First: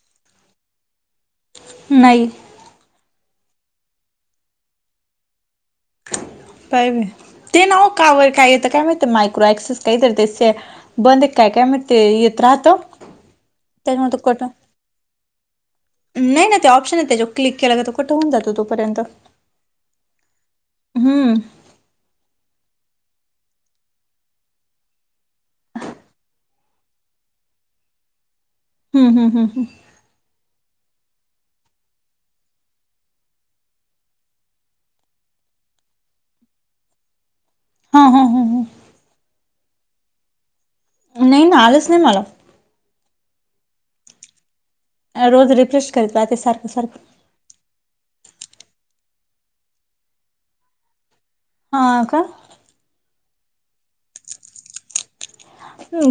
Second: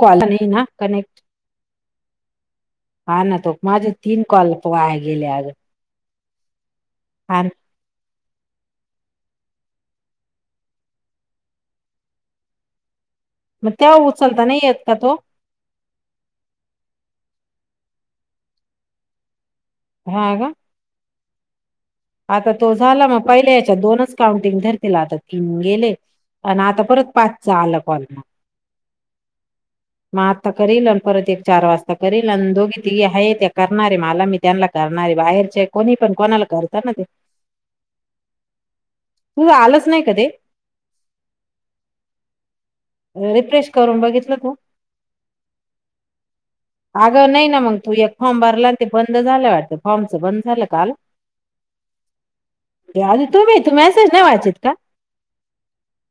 Call नाही ना connect नाही [inaudible] हा ना. तो माझे तीन कॉल वाया गेले अगं. Bye bye. हर - ते नव कावर काय येतं काय माहित मायक्रो ॲक्सेस काही तर त्याचे - - बंद काय काय म ते येत राहतो. मग त्या उचलताना येत का तो? नाही नाही ते ऑप्शन आहे जो क्लिक केला तो कठ होऊन जातो तोपर्यंत. हा का? हम्म. आता तो झाला मग पहिले याच्यात दोनच काउंटिंग धरतील आता तीन गेले. आणि आता परत पाचा आलं कॉल म. हम्, हम्, हम्, हम. मग आत्ता करील आणि परत एक चार वाजता करेील आणि दोघी तिघी आहे त्या करणारे मला मी त्यांना करणारे बाहेरचे कोणी पण कोणाला करतात ना ते हा हा हा हा तू आलंच नाही कधी नाही ना आलंच नाही मला रिफ्रेश करून बघितलं तू हा रोज रिफ्रेश करीत राहते सारखं सारखं अग नाही ना मग तू एक फॉर्म भरला आणि ते बंद झालं वाटत फॉर्मच बंद झालं काल हा का अध तुम्ही तू मेसेज नाही वाचत का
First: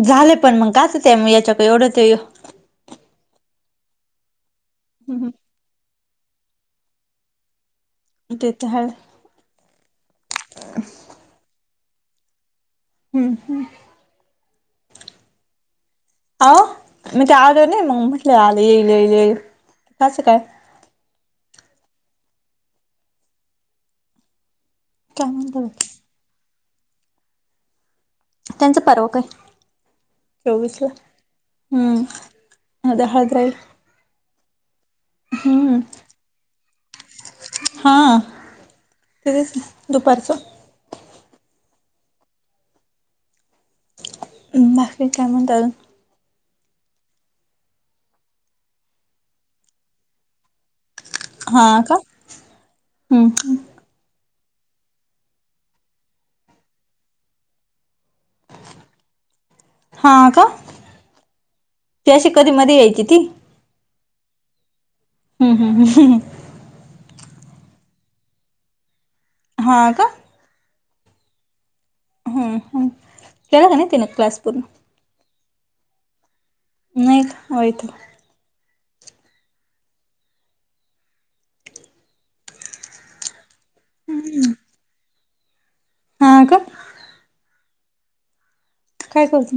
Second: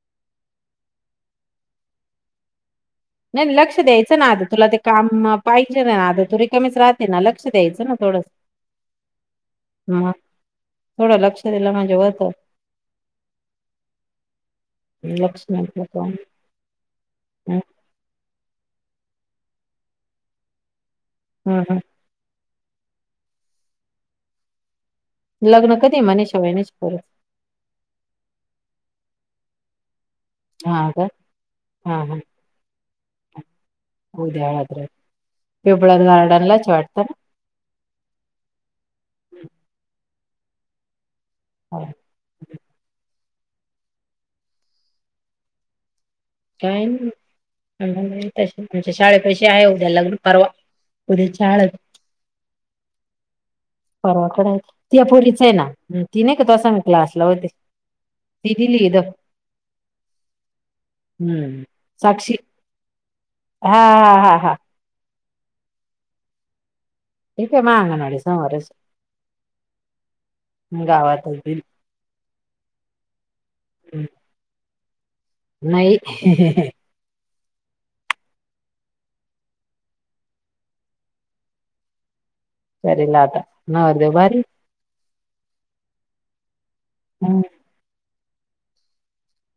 झालेय पण मग काच ते याच्याक एवढं ते नाही नाही लक्ष द्यायचं ना आध तुला ते काम हम्म, हम्म. पाहिजे ना आधं तुरी कमीच राहते ना लक्ष द्यायचं ना थोडं ते त हाय ह थोडं लक्ष दिलं म्हणजे होत हम् हम् लक्ष नाही दिलं तर अ मी ते हं, आलो ना मग म्हटलं आलं येईल येईल येईल कायचं काय हां हां काय म्हणता लग्न कधी मणेषवाईनेच कर त्यांचं पर्व काय चोवीसला हा का हम्म अ दहाद्रहि होऊद्या ह्रे इिवळार गारडनला चछटतना हा तेच दुपसो हो नखळी काय म्हणंतलून काय नाही आ आमच्या शाळे पैसे आहे उद्या लग्न परवा पु चळ [unintelligible] हा का [unintelligible] हम्म परवा कडा ती अपोलीच आहे ना ती नाही का तस म क्लासला होते दिदी लिद [unintelligible] [unintelligible] हा का हं. त अशी कधी मध्ये यायची ती हां हां हां हां हम् हम् ह इक मा अंग नाडीस वरेस् हा का गावातच हम् ह खळक नाही तन क्लास पूर्ण नाही नाही आहेत सरीला आता नवरदेव भारी हा का ह काय करत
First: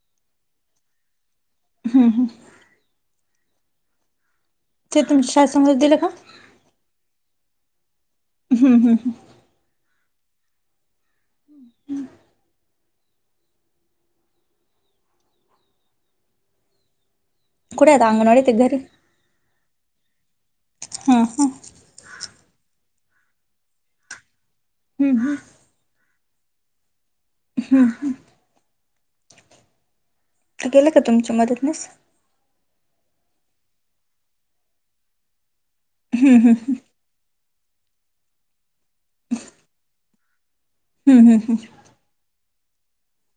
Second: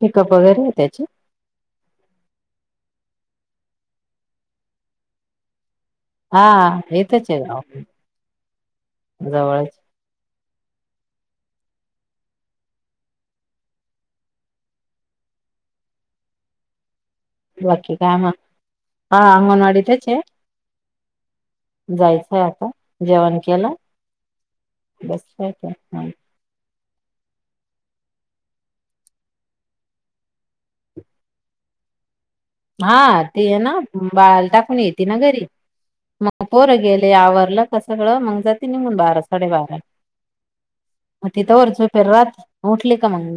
पिकअप वगैरे आहे त्याची हम् हम् ते तुम शासनाला दिलं का हा हा इथेच आहे हम् हं जवळ ह् हम् कुठे बाकी आहेत काय मग अंगणवाडी ते घरी हा अंगणवाडीतच ए हा हां जायचंय आता जेवण केला हम्म बस हम्म [unintelligible] हम्, गेल्या का तुमच्या मदतनेस? हा, ती आहे ना बाळाला टाकून येते ना घरी, मग पोर गेल आवरलं का सगळं, मग जाते निघून बारा साडे बारा हम्म मग हम्म तिथ रात उठली का मग,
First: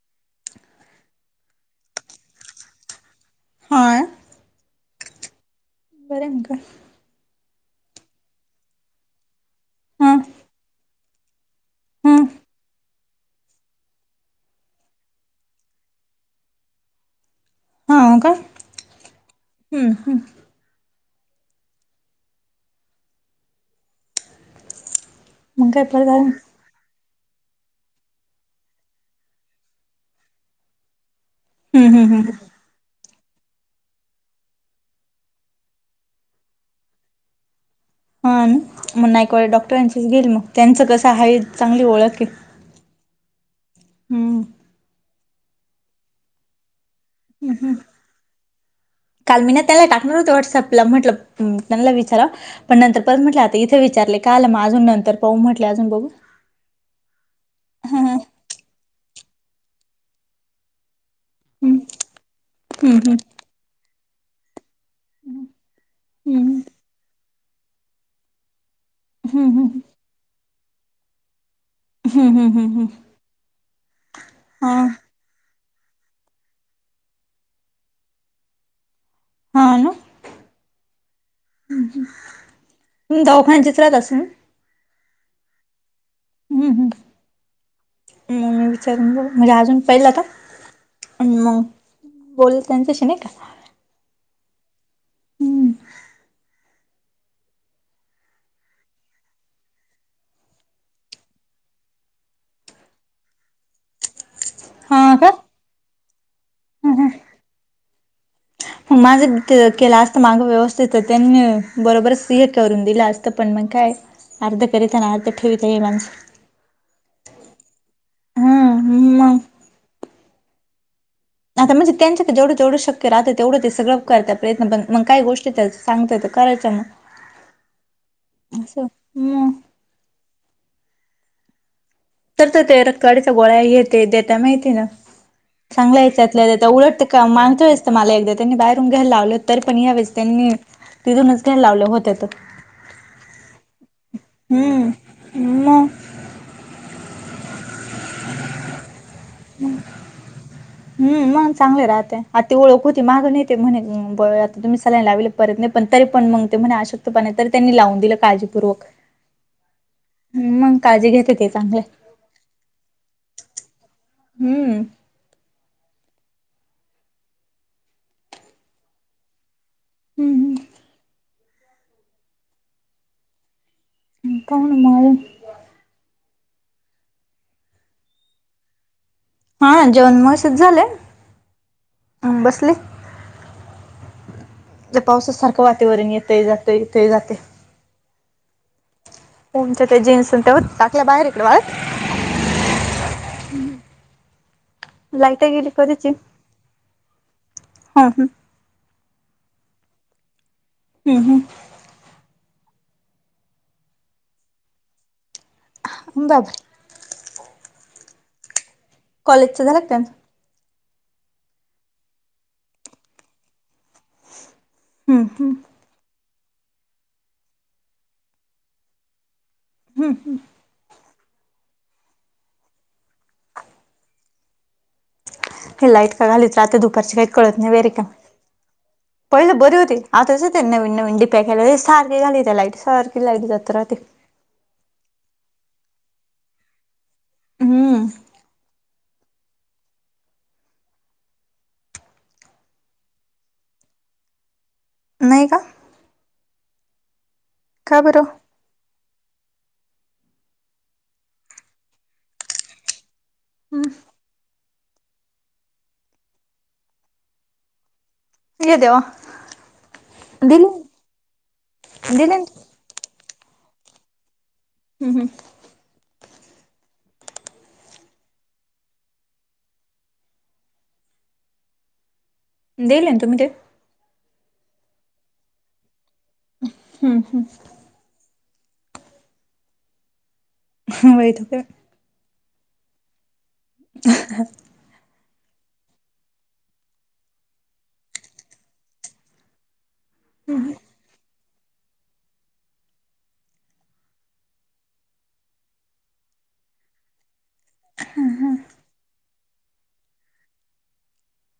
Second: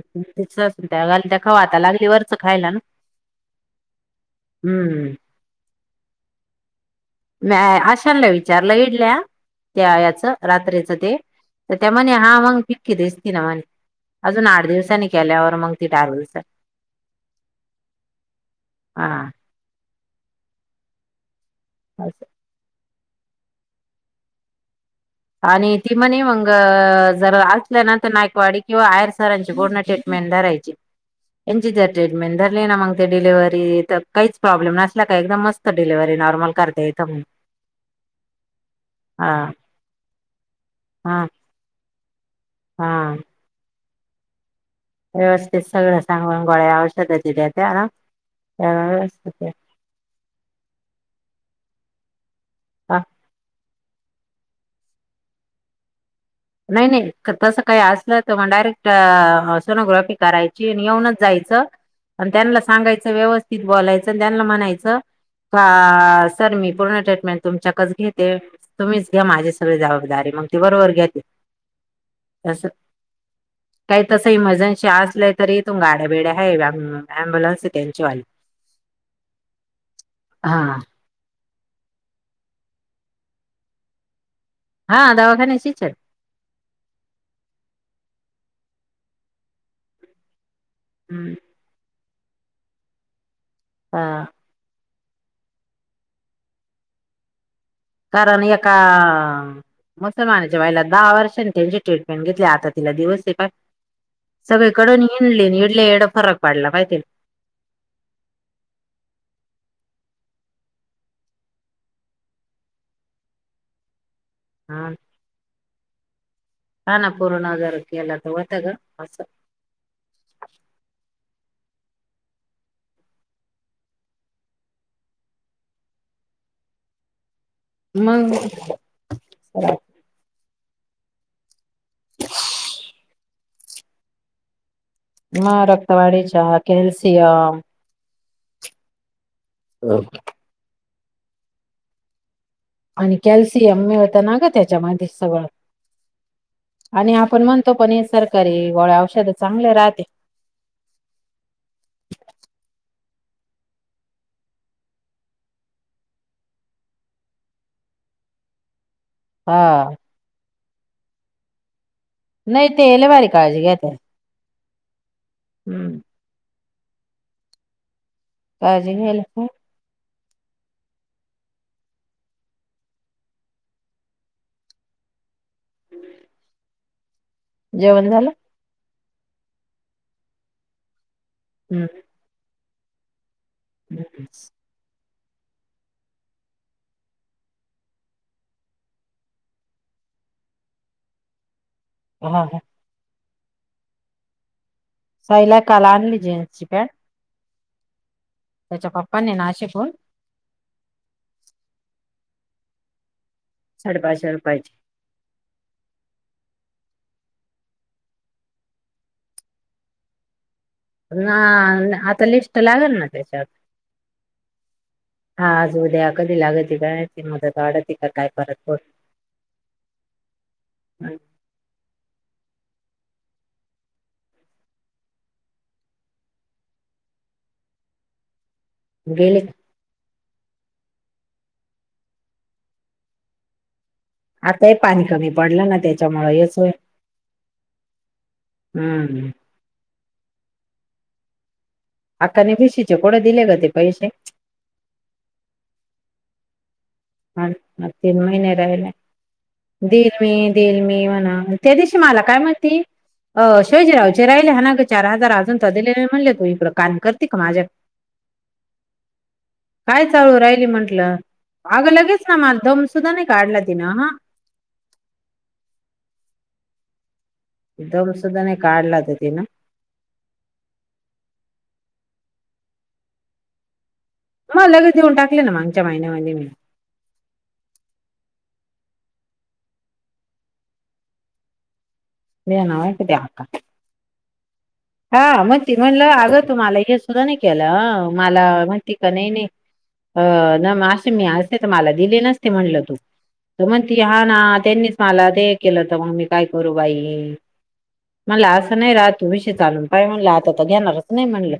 घालत्या खावा आता लागली वरचं खायला ना. हांय. हम्. प्रियंका. नाही आशा ना विचारलं इथल्या. त्या हा याच रात्रीचं ते, तर त्या म्हणे हा मग दिसते ना म्हणे. अजून आठ दिवसाांनी केल्यावर मग ती हा, का, हा हम्म, हम्. अस. मग आणि काय ती परत म्हणे आलं मंग. अ जर असल्या ना तर, नायकवाडी किंवा आहेयर सरांची पूर्ण ट्रीटमेंट धरायची. हम्म एंजिरद हम्म हम्म ट्रीटमेंट. [unintelligible] ना मग ते डिलिव्हरी काहीच प्रॉब्लेम नसला का, एकदम मस्त डिलेव्हरी नॉर्मल करता येथ. हा मग, नाइकवाड डॉक्टरांचीच घेईल मग, त्यांचं कसं हा आहे चांगली ओळख आहे. हा. हम्म. व्यवस्थित सगळ सांगून, गोळ्या, औषध, दिल्या त्याला काल व्यवस्थित मी ना त्याला टाकणार होते व्हॉट्सअपला, म्हटलं त्यांला विचारा पण हा नंतर परत म्हटलं इथे विचारले, काल म अजून नंतर पाहू म्हटले अजून बघू नाही नाही सकाळ-सकाळी हा आठला हा येतो म्हणालाय, डायरेक्ट सोनोग्राफी करायची आणि येऊनच जायचं. हम्म आणि त्यांनलाच. सांगायच हम्म व्यवस्थित बोलायचं त्यांना म्हणायचं का, सर हम्म मी पूर्ण ट्रीटमेंट तुमच्याकच घेते, तुम्हीच घ्या हम्म माझी सगळी हम्म जबाबदारी, मग ती बरोबर घेते. हम्म हम्म तस, हम्म काही तस हा इमर्जन्सी असलं तरी. तु गाड्या बेड्या आहे, अम्ब्युलन्स आहे त्यांच्या वाली. हा ना हा [unintelligible] हा दवाखान्याचे हम्म, हम्, म मी विचारून ब, म्हणजे अजून पहिलं आता. मग, बोल त्यांच्याशी नाही का. हा. हम्. कारण एका मुसलमानाच्या बाईला दहा वर्षांनी त्यांची ट्रीटमेंट घेतली, आता तिला दिवस पा सगळीकडून हा का इडले, इडल्या येड फरक पडला माहिते का. मग माझं केलं असत मागं, व्यवस्थित त्यांनी बरोबरच हे करून दिलं असतं. पण मग काय. अर्ध हा करीताना, अर्ध ठेवता, ये माणसं. का ना पूर्ण आजार केला तर, होतं ग हा असं. मग आता म्हणजे, त्यांच्या जेवढं जवढं शक्य राहतं तेवढं ते सगळ करत्यात प्रयत्न, पण मग काय गोष्टी त्याच सांगतेय करायचं मग. मंग. असं मग तर, तर, ते रक्तवाडीच्या गोळया हे ते देता माहितीय का? मग चांगला रक्तवाढीच्या त्यातल्या त्यात, उलटत ते काम कॅल्शियम मागच्यावेळीस मला एकदा त्यांनी बाहेरून घ्यायला लावलं, त री पण यावेेळेस त्यांनी तिथूनच घ्यायला लावलं होत. आणि कॅल्शियम मिळत ना ग, हम्म त्याच्यामध्ये सगळं. मग आणि आपण म्हणतो पण, हे सरकारी व औषध चांगले राहते. हम् मग, चांगले राहते आ ओळख होती मागं न येते म्हणे आता तुम्ही सलाईन लावल. परत नाही पण तरी पण मग ते म्हने आशक्त पना आहे. तरी त्यांनी लावून दिलं काळजीपूर्वक. हा. मग काळजी घेते ते चांगले. नाही ते लय भारी काळजी घेत्यात. हम्म. काळजी घ्यायला नको. हम् हम् काण मार [unintelligible] जेवण झालं. हा जेवण मगाशीच झालंय. हं हं आ बसले. क [unintelligible] पावसासारखं वातावरण येतंय जातंय येतंय जातेय. तमच्या त्या जीन्स हुत्या टाकल्या बाहेर इकडे वाळत. हो [unintelligible] लाईट साईला गेली काल कोणाची. आणली जीन्सची पॅन्ट हा हम त्याच्या पप्पनी नाशिकहून. हम् हम. साडेपाचशे रुपयाची. बग. कॉलेजचं झालं त्या ना आता लिस्ट लागेल ना त्याच्यात. हम्म हा हम्म आज उद्या कधी लागती काय माहित मदत वाढत का काय परत पोर हम हं. नाही. हे लाईट का घालीत राात दुपारची काही कळत नाही वेहेरी का गेले पहिलं बरी होती. आ तस त्यां नविन नविन डीपऱ्या खेळायला सारखे घाली त्या लाईट सारखी लागली जत्र ते. आताही पाणी कमी पडलं ना त्याच्यामुळे हेच होय. हम्म. हं. आत्ता नाही फिशीचे कोडे दिले ग ते पैसे. नाही का. ह म [unintelligible] का तन बरं महि राहिलाय दिल मी दिल मी म्हणा त्या दिवशी मला काय माहिती अ हम् शवाजीरावचे राहिले हा ना ग चार हजार अजून तर दिले म्हणले तू इकडं काम करते का माझ्यात. ये देवा काय चालू राहिली दिले म्हंटलं? अगं लगेच दिले ना मला हम्म दमसुद्धा नाही काढला तिनं हा. हम् हम दम सुद्धा नाही काढला ती ना. देईल तुम्ही ते. मग लगच घेऊन टाकले ना मागच्या महिन्यामध्ये मी हम्म हम्. हम्म वैतग दे नाय क द्या अकात. [unintelligible] हा म्हणती म्हणलं अगं तू मला एक सुद्धा नाही हा केलं मला म्हणती का नाही नाही. अ ना मग असे मी असते तर मला दिले नसते म्हणल तू त म्हणती हा ना त्यांनीच मला ते केलंत मग मी काय करू बाई. मला असं नाही राहतो. चालून काय म्हणलं आता तर घेणारच नाही म्हणलं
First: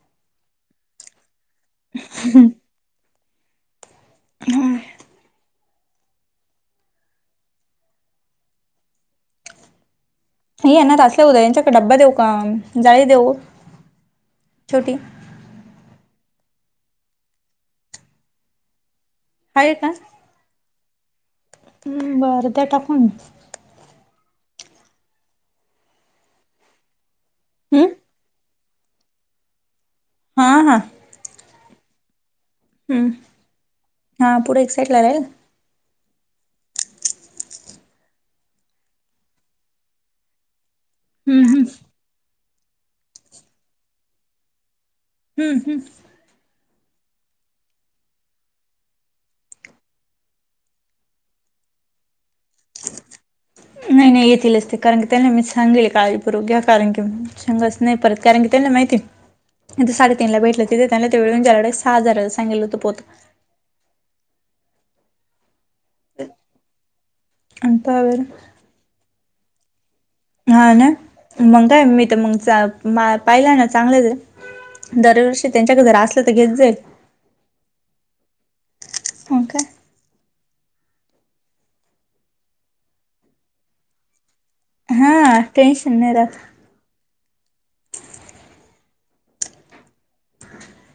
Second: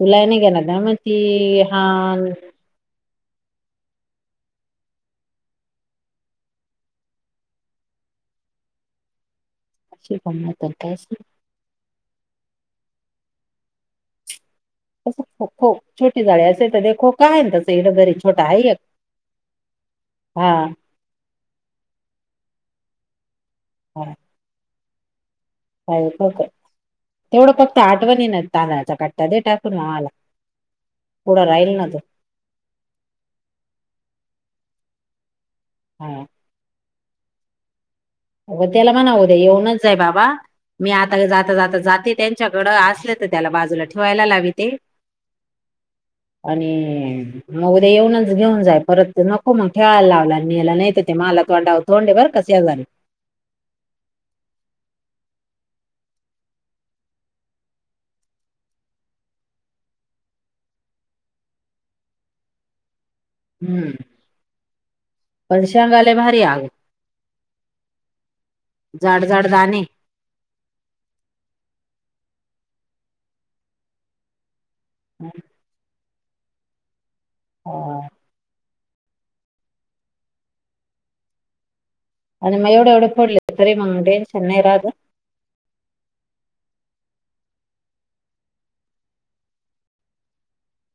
तुला नाही घेणार नाही मग ती [inaudible] हम्म. चेक [inaudible] हे येणार असता, उद्या यांच्याकडे डब्बा देऊ का, जाळी देऊ छोटी. ख छोटी झाडे असे तर देखो काय, आहे तसं इथ घरी छोटा आहे एक. हय का हा बरं द्या टाकून म. हां [unintelligible] काय तेवढं फक्त हम् आठवणी ना तांदळाचा कट्टा दे टाकून माला. हा, हा. राहिल ना तो. हम्म हा पुढे एक्साइट ला राइल. हां [unintelligible] अ त्याला म्हणाव उदया येऊनच जाय बाबा मी आता हम्म जाता, हम्म जाता, जाते. त्यांच्याकड असले तर त्याला बाजूला ठेवायला लावीते. हम्म हम्म. आणि मग उद्या येऊनच घेऊन जाय परत नको मग ठेवायला लावला आणि मी यालाह ते मला तो डा, तोंड आहे बरका त्याला बी. नाही नाही येतीलचते कारण की त्यांना मी सांगले काळजी पूर्वक घ्या कारण की सांग नाही परत कारण की त्यांना माहिती साडेतीन ला भेटलं तिथे त्यांच्याकडे सहा हजारा सांगलं होत पोत. हम्म. पर शेगालय भारी आग आणि पहा बरं जाड, जााड दाणे. हा ना, मग काय मी तर मग पाहिला ना चांगलंच आहे. दरवर्षी त्यांच्याकडे जर असले तर घेत जाईल. ह [unintelligible] हो [unintelligible] का आणि म एव एवढे फोडले तरी मग टेंशन नई राहत ग. हा टेनशन नाही राहत.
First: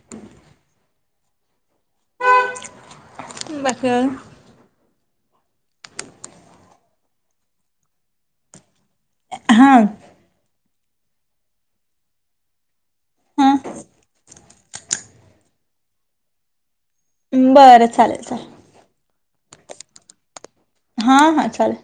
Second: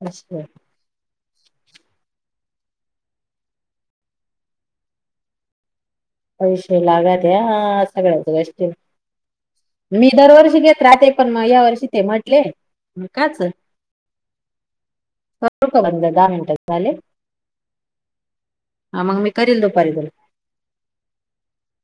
अच्छा [unintelligible] ह बख [unintelligible] पैसेे लागत्यात सगळ्याच गष्टीला. हां. मी दरवर्षी घेत राहते पण मग या वर्षी ते म्हटले मग काच- हा करू का बंद दहा मिनटच झाले. बरं चालेल चालेल. हा मग मी करील दुपारी - हां, हां, चालेल.